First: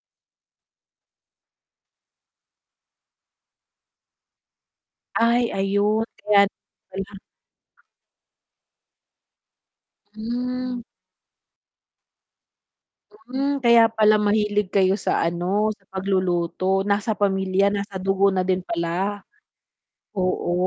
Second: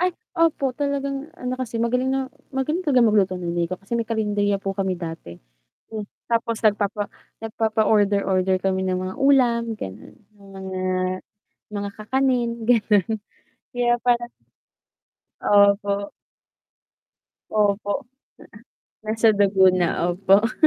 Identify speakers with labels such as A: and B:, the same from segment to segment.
A: Ay. Opo, talagang ano, kasi magaling na magaling talagang maglutong Nanay ko kasi may karinderya po kami dati,
B: Ay, ayun kaya
A: tapos
B: naman
A: nagpapa
B: pala.
A: nagpapa-order, order kami ng mga ulam, ganon, yung mga
B: Hmm.
A: mga kakanin, ganon,
B: Mm, kaya
A: kaya
B: pala
A: parang
B: mahilig kayo sa, ano, sa
A: Opo.
B: pagluluto nasa pamilya nasa
A: Opo,
B: dugo na din pala.
A: nasa dugo na. Opo.
B: Oo,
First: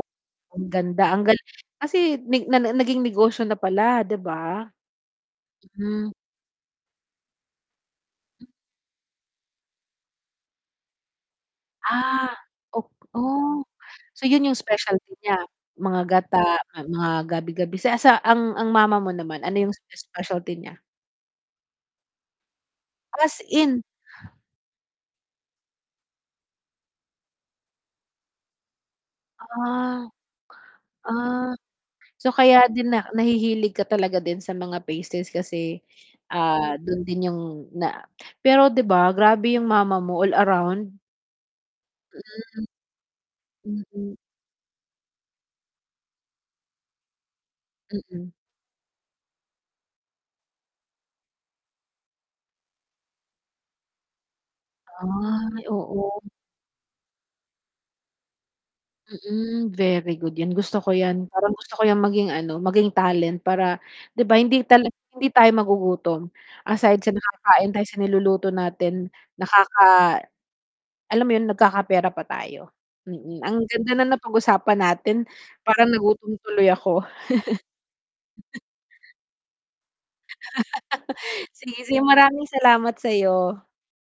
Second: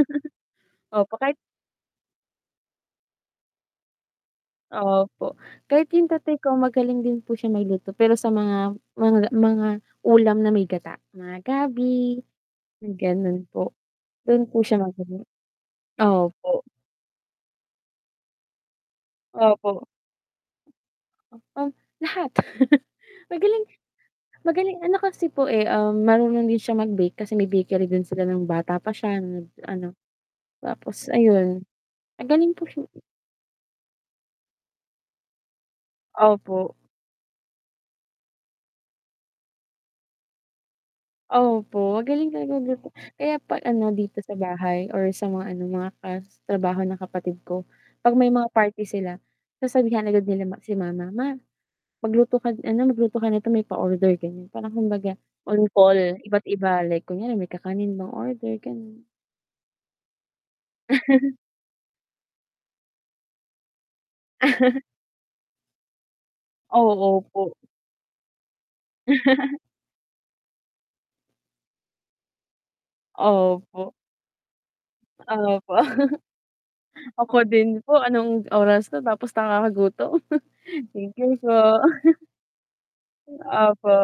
B: ang ganda,
A: Opo
B: ang
A: kahit
B: galing, kasi na naging negosyo na pala, 'di ba?
A: Opo, kahit yung
B: Mm.
A: tatay ko magaling din po siya may luto, pero sa mga mga mga ulam na may gata, mga gabi,
B: Ah, Op o,
A: ganun, po,
B: so,
A: dun
B: yun yung
A: po siya
B: specialty
A: magaling.
B: niya, mga gata,
A: Opo.
B: mga gabi -abi siya ang ang mama mo naman, ano, yung
A: Opo.
B: specialty niya?
A: Um, lahat.
B: As
A: magaling
B: in.
A: magaling, ano, kasi po eh, um, marunong din siya mag bake, kasi may bakery din sila ng bata pa siya, ano,
B: Ah,
A: tapos
B: ah,
A: ayun,
B: so,
A: magaling po
B: kaya
A: siya
B: din na nahihilig ka talaga din sa mga faces kasi,
A: Opo.
B: ah, dun din yung na Pero, 'di ba? Grabe yung mama mo, all around.
A: Opo, magaling talaga magluto, kaya pa ano,
B: Mhm.
A: dito sa bahay or sa mga, ano, mga trabaho ng kapatid ko, 'pag may
B: Mm.
A: mga party sila, sasabihan agad nila si mama. "Ma magluto ka, ano, magluto ka nito may pa-order, ganyan." parang kumbaga,
B: Ay
A: on call
B: oo.
A: iba't iba like kunyari may kakanin bang order, gano'n.
B: Mm, very good yan, gusto ko yan parang gusto ko yan maging, ano, maging talent para, 'di ba? Hindi ta hindi tayo magugutom aside sa
A: Oo po.
B: nakakain tayo sa niluluto natin nakaka Alam mo yun? Nagkakapera pa tayo. Mm, ang ganda
A: Opo.
B: na napag-usapan natin
A: Opo.
B: parang nagutom tuloy ako.
A: Ako din po, anong oras ko tapos nakakagutom. Thank you
B: Sige,
A: po.
B: sige maraming salamat sa'yo.
A: Opo.